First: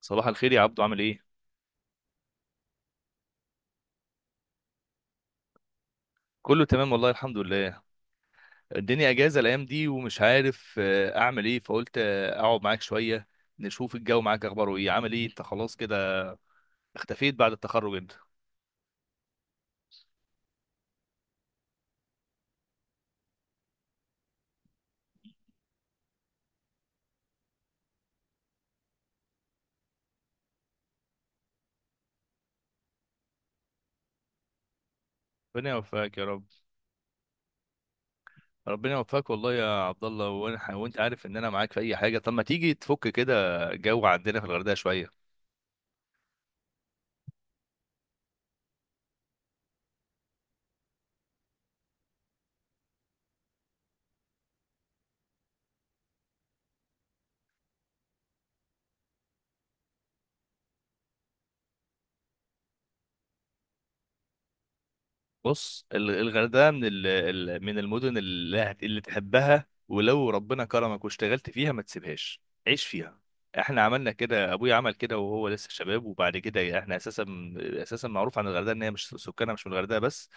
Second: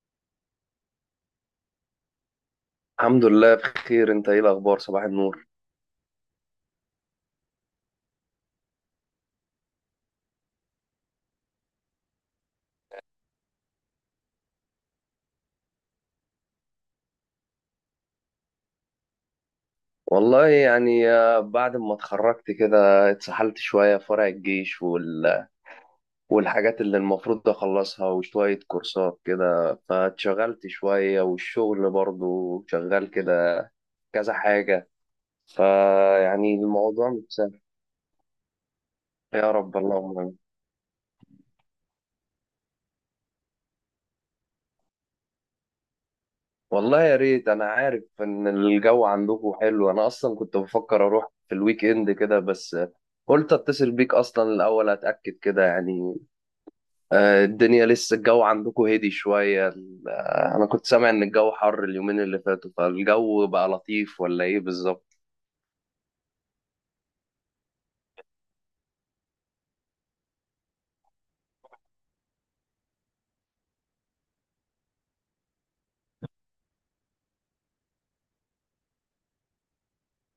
صباح الخير يا عبدو، عامل ايه؟ الحمد لله، بخير. انت ايه الاخبار؟ صباح النور. كله تمام والله، الحمد لله. الدنيا اجازه الايام دي ومش عارف اعمل ايه، فقلت اقعد معاك شويه. نشوف الجو معاك، اخباره ايه؟ عامل ايه انت خلاص كده؟ اختفيت بعد التخرج انت. والله يعني، بعد ما اتخرجت كده اتسحلت شوية في ورق الجيش والحاجات اللي المفروض اخلصها وشوية كورسات كده فاتشغلت شوية، والشغل برضو شغال كده كذا حاجة. ربنا يوفقك يا رب. فيعني الموضوع مش سهل. ربنا يوفقك يا والله يا رب عبد اللهم الله، آمين. وانت عارف ان انا معاك في اي حاجه، طب ما تيجي تفك كده؟ جو عندنا في الغردقه شويه. والله يا ريت. انا عارف ان الجو عندكم حلو، انا اصلا كنت بفكر اروح في الويك اند كده، بس قلت اتصل بيك اصلا الاول اتاكد كده يعني. الدنيا لسه الجو عندكم هدي شوية. أنا كنت سامع إن الجو حر اليومين اللي فاتوا، فالجو بقى لطيف ولا إيه بالظبط؟ بص، الغردقه من من المدن اللي تحبها، ولو ربنا كرمك واشتغلت فيها ما تسيبهاش. عيش فيها. احنا عملنا كده، ابويا عمل كده وهو لسه شباب، وبعد كده احنا اساسا معروف عن الغردقه ان هي مش سكانها، مش من الغردقه بس.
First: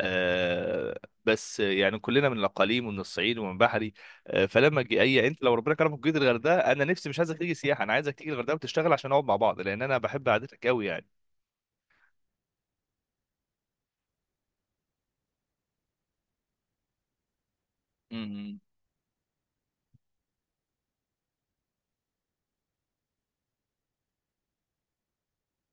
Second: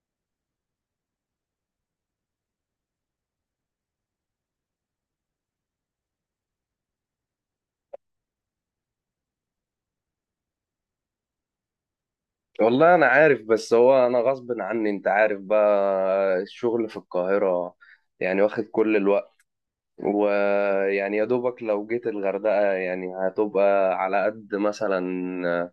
آه. بس يعني كلنا من الاقاليم ومن الصعيد ومن بحري. فلما جي اي انت لو ربنا كرمك وجيت الغردقه، انا نفسي مش عايزك تيجي سياحه، انا عايزك تيجي الغردقه وتشتغل عشان نقعد مع بعض، لان انا بحب قعدتك قوي يعني. والله أنا عارف، بس هو أنا غصب عني، أنت عارف بقى الشغل في القاهرة يعني مم. واخد كل الوقت. ويعني يا دوبك لو جيت الغردقة يعني هتبقى على قد مثلا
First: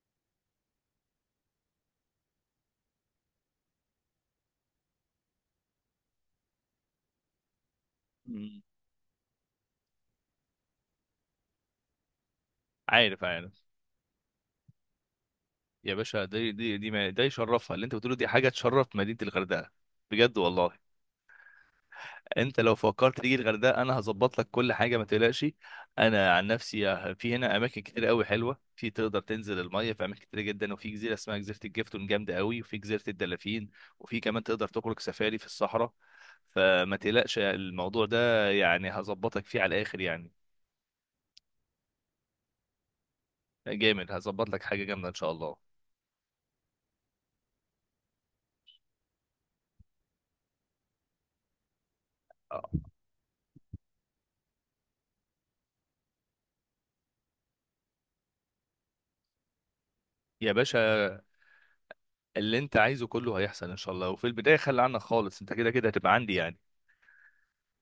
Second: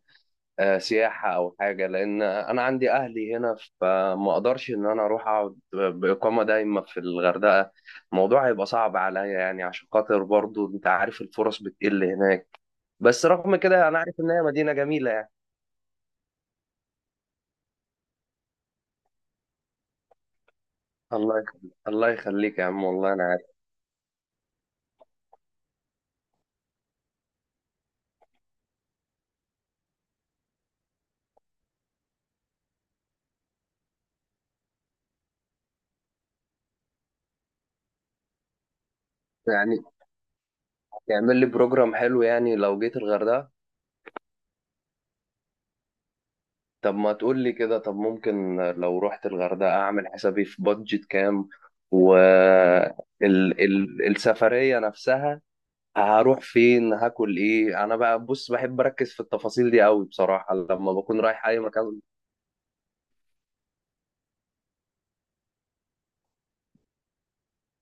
سياحة أو حاجة، لأن أنا عندي أهلي هنا. فما أقدرش إن أنا أروح أقعد بإقامة دايمة في الغردقة. الموضوع مم. هيبقى صعب عليا يعني، عشان خاطر برضو أنت عارف الفرص بتقل هناك. عارف، بس رغم عارف. كده أنا عارف إن هي مدينة جميلة يعني. يا باشا، دي، ما ده يشرفها اللي انت بتقوله، دي حاجه تشرف مدينه الغردقه. بجد والله. الله يخليك، الله انت يخليك يا لو عم، والله فكرت أنا تيجي عارف. الغردقه انا هظبط لك كل حاجه، ما تقلقش. انا عن نفسي في هنا اماكن كتير قوي حلوه، في تقدر تنزل الميه في اماكن كتير جدا، وفي جزيره اسمها جزيره الجفتون جامده قوي، وفي جزيره الدلافين. وفي كمان تقدر تخرج سفاري في الصحراء. فما تقلقش، الموضوع ده يعني هظبطك فيه على يعني الاخر يعني. تعمل لي بروجرام حلو يعني لو جيت الغردقة. جامد، هظبط لك حاجه جامده ان شاء الله. طب ما تقول لي كده. طب ممكن لو رحت الغردقة أعمل حسابي في بادجت كام؟ و آه. ال السفرية نفسها؟ هروح فين؟ هاكل ايه؟ انا بقى بص بحب اركز في التفاصيل دي قوي يا بصراحه لما بكون باشا، رايح اي مكان. اللي انت عايزه كله هيحصل ان شاء الله، وفي البدايه خلي عنك خالص، انت كده كده هتبقى عندي يعني.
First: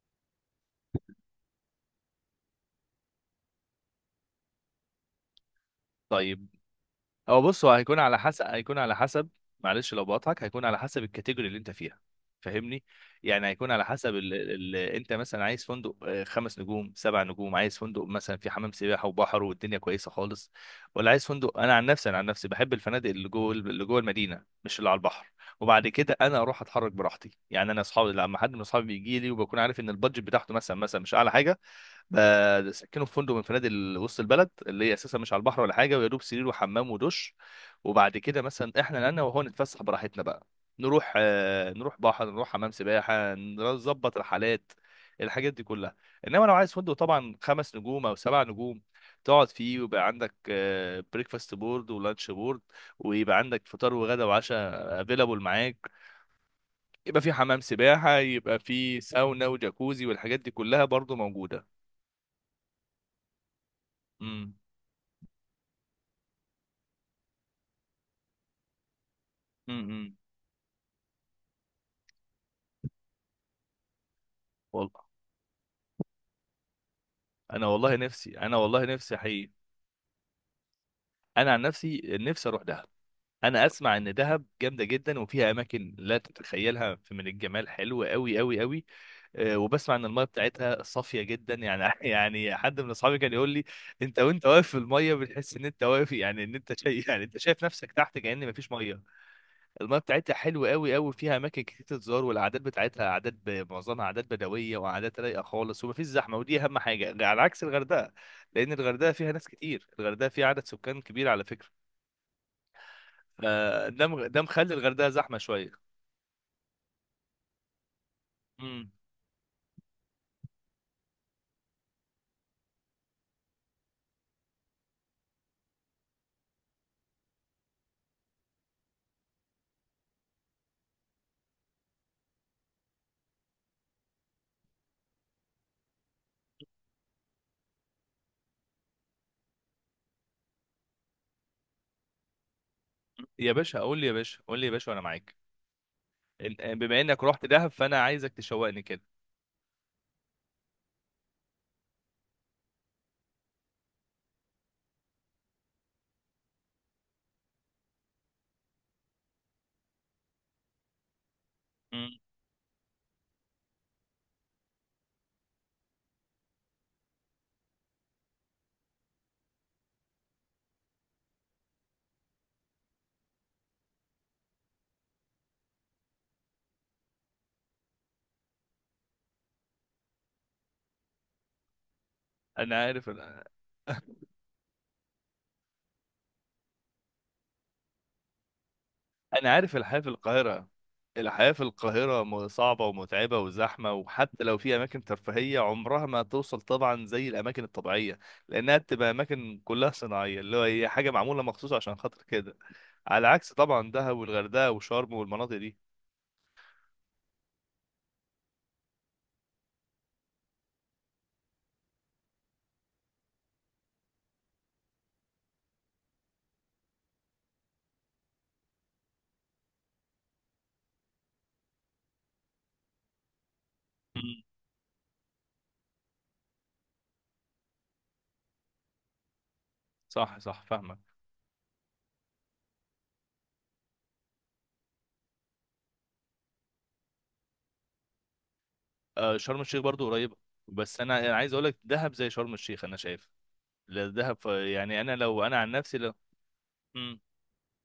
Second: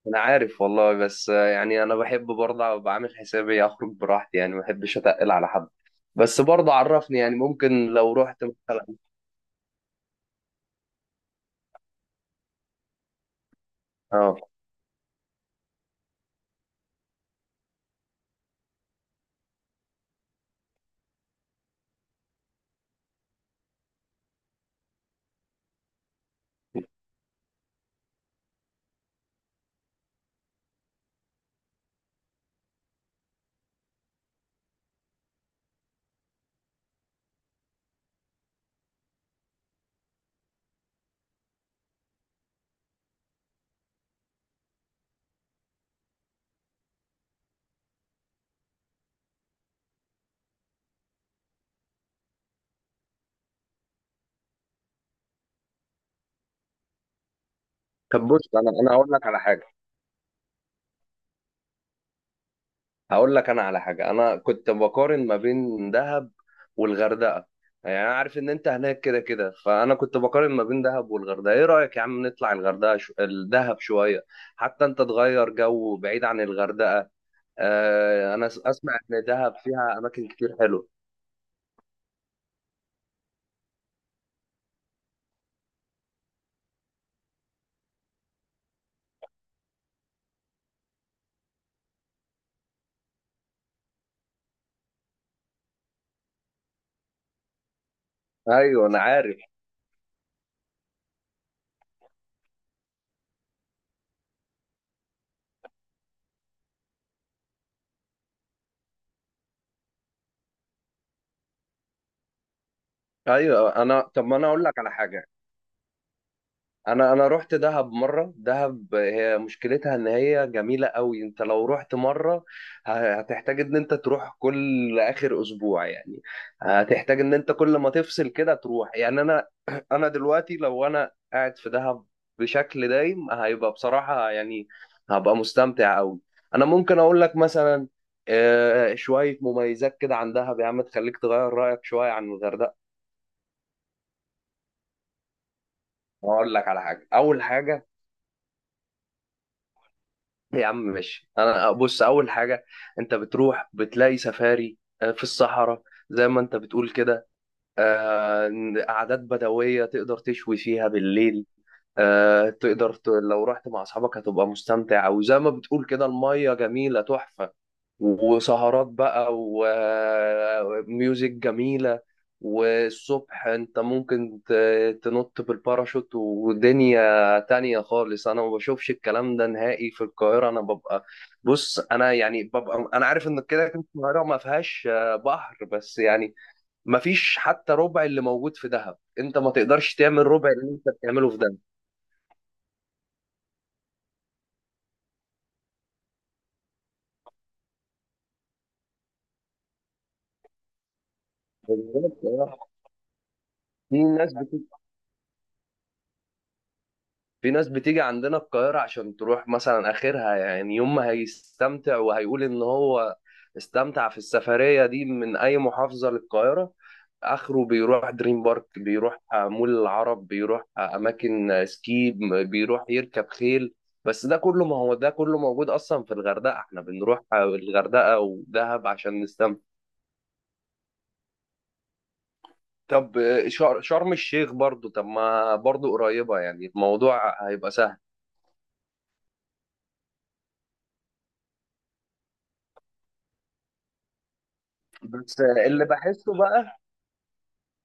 انا عارف والله، بس يعني انا بحب برضه ابقى عامل حسابي اخرج براحتي يعني، ما بحبش اتقل على حد. بس طيب. برضه عرفني، يعني هو، بص، هو ممكن هيكون لو على رحت حسب هيكون على مثلا. حسب معلش لو بقطعك، هيكون على حسب الكاتيجوري اللي انت فيها. فاهمني؟ يعني هيكون على حسب اه. انت مثلا عايز فندق خمس نجوم سبع نجوم، عايز فندق مثلا في حمام سباحه وبحر والدنيا كويسه خالص. ولا عايز فندق، انا عن نفسي بحب الفنادق اللي جوه المدينه، مش اللي على البحر. وبعد كده انا اروح اتحرك براحتي يعني، اصحابي لما حد من اصحابي بيجي لي وبكون عارف ان البادجت بتاعته مثلا مش اعلى حاجه، بسكنه في فندق من فنادق وسط البلد، اللي هي اساسا مش على البحر ولا حاجه، ويا دوب سرير وحمام ودش. وبعد كده مثلا احنا انا وهو نتفسح براحتنا بقى، نروح بحر، نروح حمام سباحه، نظبط رحلات، الحاجات دي كلها. انما لو عايز فندق طبعا خمس نجوم او سبع نجوم، تقعد فيه ويبقى عندك بريكفاست بورد ولانش بورد، ويبقى عندك فطار وغدا وعشاء افيلابل معاك، يبقى في حمام سباحه، طب بص، يبقى انا في هقول لك على ساونا حاجه. وجاكوزي، والحاجات دي كلها برضو موجوده. انا كنت بقارن ما بين دهب والغردقه. يعني انا عارف ان انت هناك كده كده، فانا امم كنت بقارن ما بين دهب والغردقه. ايه رايك يا عم نطلع الدهب شويه؟ حتى والله، انت تغير جو بعيد عن الغردقه. انا والله آه، نفسي انا انا والله اسمع نفسي ان حقيقي. دهب فيها اماكن كتير حلوه. انا عن نفسي نفسي اروح دهب. انا اسمع ان دهب جامده جدا وفيها اماكن لا تتخيلها من الجمال، حلو قوي قوي قوي. أه، وبسمع ان الميه بتاعتها صافيه جدا يعني يعني حد من اصحابي كان يقول لي: انت وانت واقف في الميه بتحس ان انت واقف، يعني ان انت شايف، يعني انت شايف نفسك تحت كأن مفيش ايوه، انا ميه. عارف. المياه بتاعتها حلوه قوي قوي، فيها اماكن كتير تتزار، والعادات بتاعتها عادات معظمها عادات بدويه وعادات رايقه خالص، ومفيش زحمه، ودي اهم حاجه على عكس الغردقه. لان الغردقه فيها ناس كتير، الغردقه فيها عدد سكان كبير على فكره. ايوه. طب ما ده انا اقول مخلي لك على الغردقه حاجه. زحمه شويه. انا رحت دهب مره. امم دهب هي مشكلتها ان هي جميله قوي، انت لو رحت مره هتحتاج ان انت تروح كل اخر اسبوع يعني. هتحتاج ان انت كل ما تفصل كده تروح يعني. انا انا دلوقتي لو انا قاعد في دهب بشكل دايم، هيبقى بصراحه يعني هبقى مستمتع قوي. انا ممكن اقول لك مثلا شويه مميزات كده عن دهب يا عم، تخليك تغير رايك شويه عن الغردقه. يا باشا قول لي، يا باشا قول لي، يا باشا، وانا معاك. اقول لك على بما حاجه. انك اول رحت دهب حاجه. فانا عايزك تشوقني كده. يا عم ماشي. انا بص، اول حاجه: انت بتروح بتلاقي سفاري في الصحراء، زي ما انت بتقول كده. آه، قعدات بدويه تقدر تشوي فيها بالليل. مم. لو رحت مع اصحابك هتبقى مستمتع، وزي ما بتقول كده الميه جميله تحفه. وسهرات بقى وميوزك جميلة. والصبح انت ممكن تنط بالباراشوت، ودنيا تانية خالص. انا ما بشوفش الكلام ده نهائي في القاهرة. انا ببقى، بص انا يعني انا ببقى، انا عارف. عارف ان كده كده القاهرة ما فيهاش بحر، بس يعني ما فيش حتى ربع اللي موجود في دهب. انت ما انا عارف تقدرش الحياه في تعمل ربع القاهره. اللي انت بتعمله في الحياه دهب. في القاهره صعبه ومتعبه وزحمه، وحتى لو في اماكن ترفيهيه عمرها ما توصل طبعا زي الاماكن الطبيعيه، لانها بتبقى اماكن كلها صناعيه، اللي هو هي حاجه معموله مخصوص عشان خاطر بالظبط. كده، آه. على عكس طبعا في دهب ناس والغردقه وشرم والمناطق دي. في ناس بتيجي عندنا القاهرة عشان تروح مثلا آخرها، يعني يوم ما هيستمتع وهيقول إن هو استمتع في السفرية دي من أي محافظة للقاهرة. آخره بيروح دريم بارك، بيروح مول العرب، بيروح أماكن سكي، بيروح يركب خيل. بس ده مم. كله، ما هو ده كله موجود أصلا في الغردقة. إحنا بنروح الغردقة ودهب عشان نستمتع. صح، صح، فاهمك. طب شرم الشيخ برضو، طب ما برضو قريبة يعني الموضوع هيبقى سهل. شرم الشيخ برضو قريبه. بس انا عايز اقول لك دهب زي شرم الشيخ انا شايف. لا، دهب يعني بس لو انا عن اللي نفسي، لو. بحسه بقى مم.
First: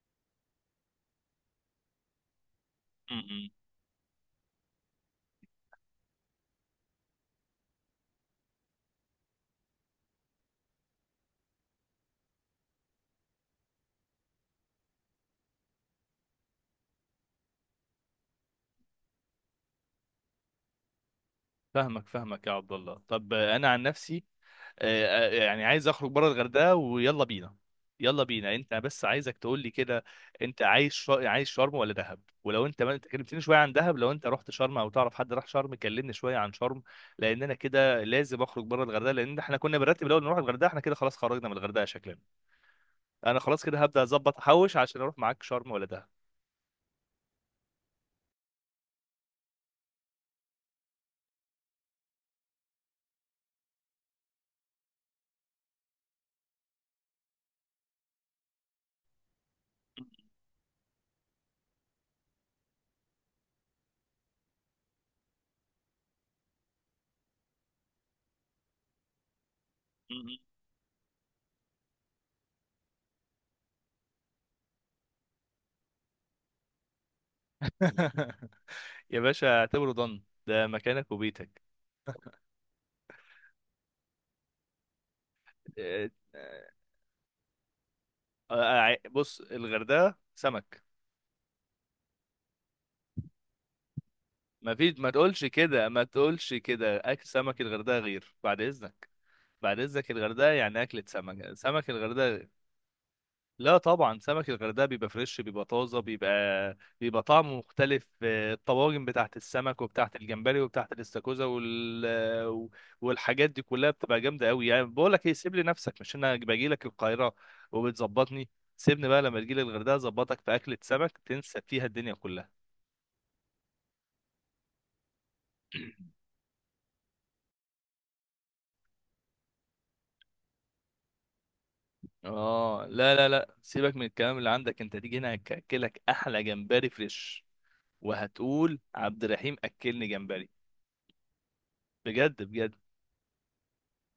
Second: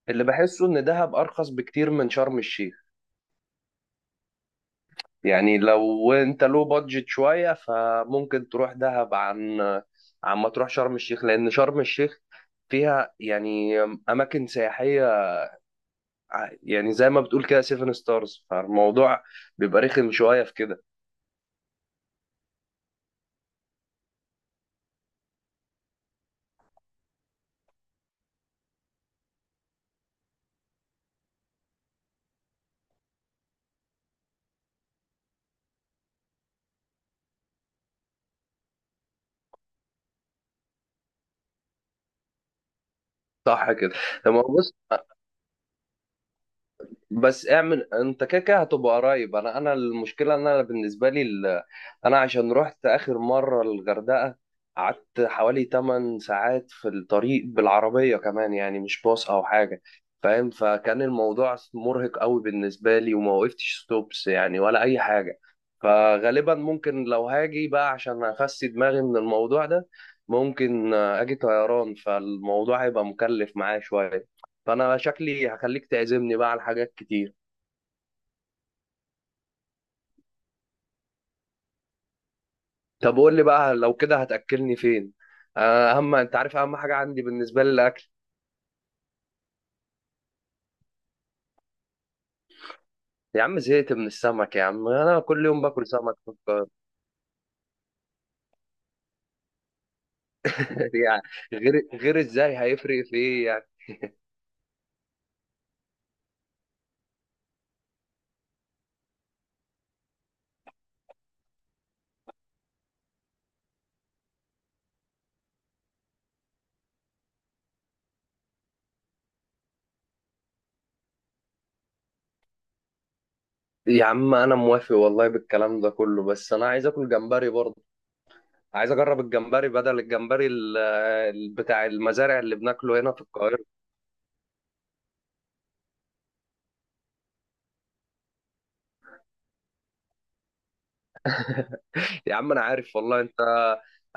اللي بحسه ان دهب ارخص بكتير من شرم الشيخ. مم. مم. يعني لو بادجت شوية، فممكن تروح دهب عن ما تروح شرم الشيخ، لان شرم الشيخ فيها يعني اماكن سياحية، يعني زي ما بتقول كده سيفن ستارز، فالموضوع بيبقى رخم شوية في كده. فاهمك، فاهمك يا عبد الله، طب انا عن نفسي، يعني عايز اخرج بره الغردقه، ويلا بينا. يلا بينا، انت بس عايزك تقول لي كده. انت عايز عايز شرم ولا دهب؟ ولو انت ما انت كلمتني شويه عن دهب، لو انت رحت شرم او تعرف حد راح شرم كلمني شويه عن شرم. لان انا كده لازم اخرج بره الغردقه، لان احنا كنا بنرتب الاول نروح الغردقه، احنا كده خلاص خرجنا من الغردقه شكلنا. انا خلاص صح كده كده. هبدا اظبط لما احوش عشان اروح معاك شرم ولا دهب. بس اعمل انت كده كده هتبقى قريب. انا المشكله ان انا بالنسبه لي انا عشان رحت اخر مره الغردقه قعدت حوالي 8 ساعات في الطريق، بالعربيه كمان يعني، مش باص او حاجه. فاهم؟ فكان الموضوع مرهق قوي بالنسبه لي، وما وقفتش ستوبس يعني ولا اي حاجه. فغالبا ممكن لو هاجي بقى عشان افسي دماغي من الموضوع ده، ممكن اجي طيران، فالموضوع هيبقى مكلف معايا شويه. فانا شكلي هخليك تعزمني بقى على حاجات كتير. يا باشا، اعتبره ضن، ده مكانك وبيتك. طب قول لي بقى، لو كده هتاكلني فين؟ آه، اهم، انت عارف آه، اهم حاجه عندي بالنسبه لي الاكل. بص، الغردقه سمك. يا عم زهقت من السمك. يا ما عم فيش، ما انا تقولش كل يوم باكل كده، ما سمك في تقولش القاهرة. كده، اكل سمك الغردقه غير، بعد اذنك. بعد اذنك، الغردقه يعني اكله يعني سمك، غير سمك غير الغردقه غير. ازاي؟ هيفرق في ايه يعني؟ لا طبعا، سمك الغردقه بيبقى فريش، بيبقى طازه، بيبقى طعمه مختلف، الطواجن بتاعت السمك وبتاعت الجمبري وبتاعت الاستاكوزا والحاجات دي كلها بتبقى جامده قوي يعني. بقول لك ايه، سيب لي نفسك، مش انا باجي لك القاهره وبتظبطني؟ سيبني بقى، لما تجي لي الغردقه اظبطك في اكله سمك تنسى فيها الدنيا كلها. يا عم انا موافق والله بالكلام ده كله، بس انا عايز اكل جمبري برضه. عايز اجرب الجمبري بدل الجمبري بتاع المزارع اللي اه، بناكله هنا لا، في لا، لا، القاهره. سيبك من الكلام اللي عندك، انت تيجي هنا هاكلك احلى جمبري فريش، وهتقول عبد الرحيم اكلني جمبري. يا بجد، عم انا بجد. عارف والله. انت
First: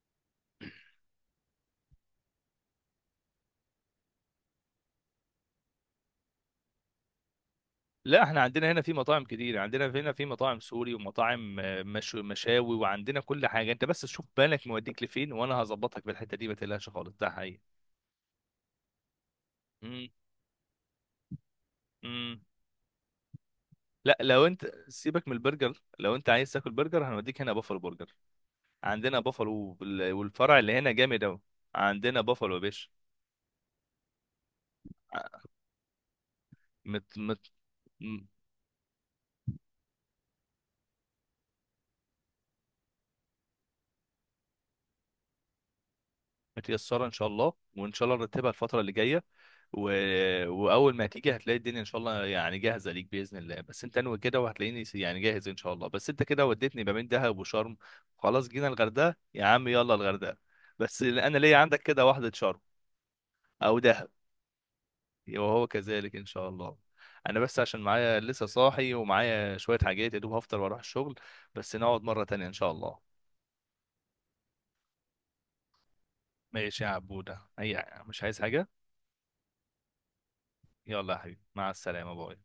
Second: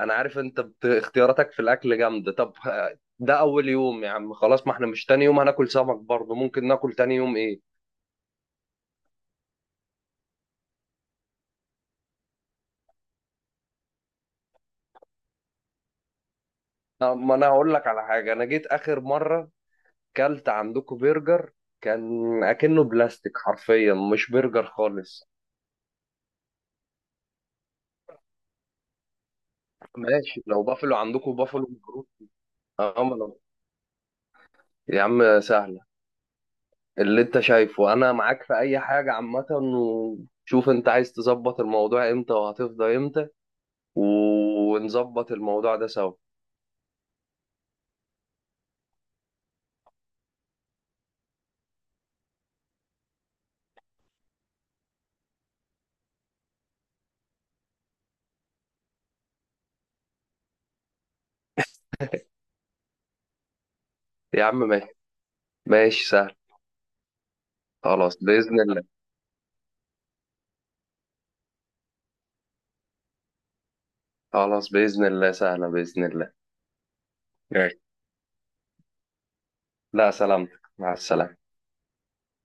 انا عارف انت اختياراتك في الاكل جامده. طب ده اول يوم يا عم، خلاص ما احنا مش تاني يوم هناكل سمك برضه. ممكن ناكل تاني يوم ايه؟ لا، احنا عندنا هنا في مطاعم كتير، عندنا هنا في مطاعم سوري ومطاعم مشاوي، وعندنا كل حاجه. انت بس شوف بالك موديك لفين وانا هظبطك في الحته دي، ما تقلقش خالص، ده ما انا حقيقي. هقول لك على حاجه. انا جيت اخر مره مم، كلت عندكم برجر، كان مم. اكنه بلاستيك حرفيا، لا، مش لو برجر انت سيبك خالص. من البرجر، لو انت عايز تاكل برجر هنوديك هنا بافلو برجر. عندنا بافلو ماشي، والفرع لو اللي هنا بافلو جامد عندكم اوي. بافلو مبروك. عندنا بافلو يا باشا. اه، ما يا عم سهله. مت اللي انت مت شايفه انا م- معاك في اي حاجه عامه، وشوف انت عايز تظبط الموضوع امتى وهتفضى امتى ونظبط الموضوع ده سوا. متيسرة إن شاء الله، وإن شاء الله نرتبها الفترة اللي جاية، و... وأول ما هتيجي هتلاقي الدنيا إن شاء الله، يعني جاهزة ليك بإذن الله، بس أنت أنوي كده وهتلاقيني يعني جاهز إن شاء الله. بس أنت كده وديتني ما بين دهب وشرم. خلاص جينا الغردقة يا عم، يلا الغردقة. بس أنا ليا عندك كده واحدة شرم أو دهب. يا عم ماشي. وهو ماشي كذلك إن سهل. شاء الله. أنا بس عشان خلاص معايا لسه بإذن الله. صاحي ومعايا شوية حاجات، يا دوب هفطر وأروح الشغل. بس نقعد مرة تانية إن شاء الله. خلاص بإذن الله، سهلة بإذن الله. ماشي يا عبودة، ماشي. أي مش عايز حاجة؟ لا سلامتك. مع يلا يا حبيبي، السلامة. مع السلامة، باي.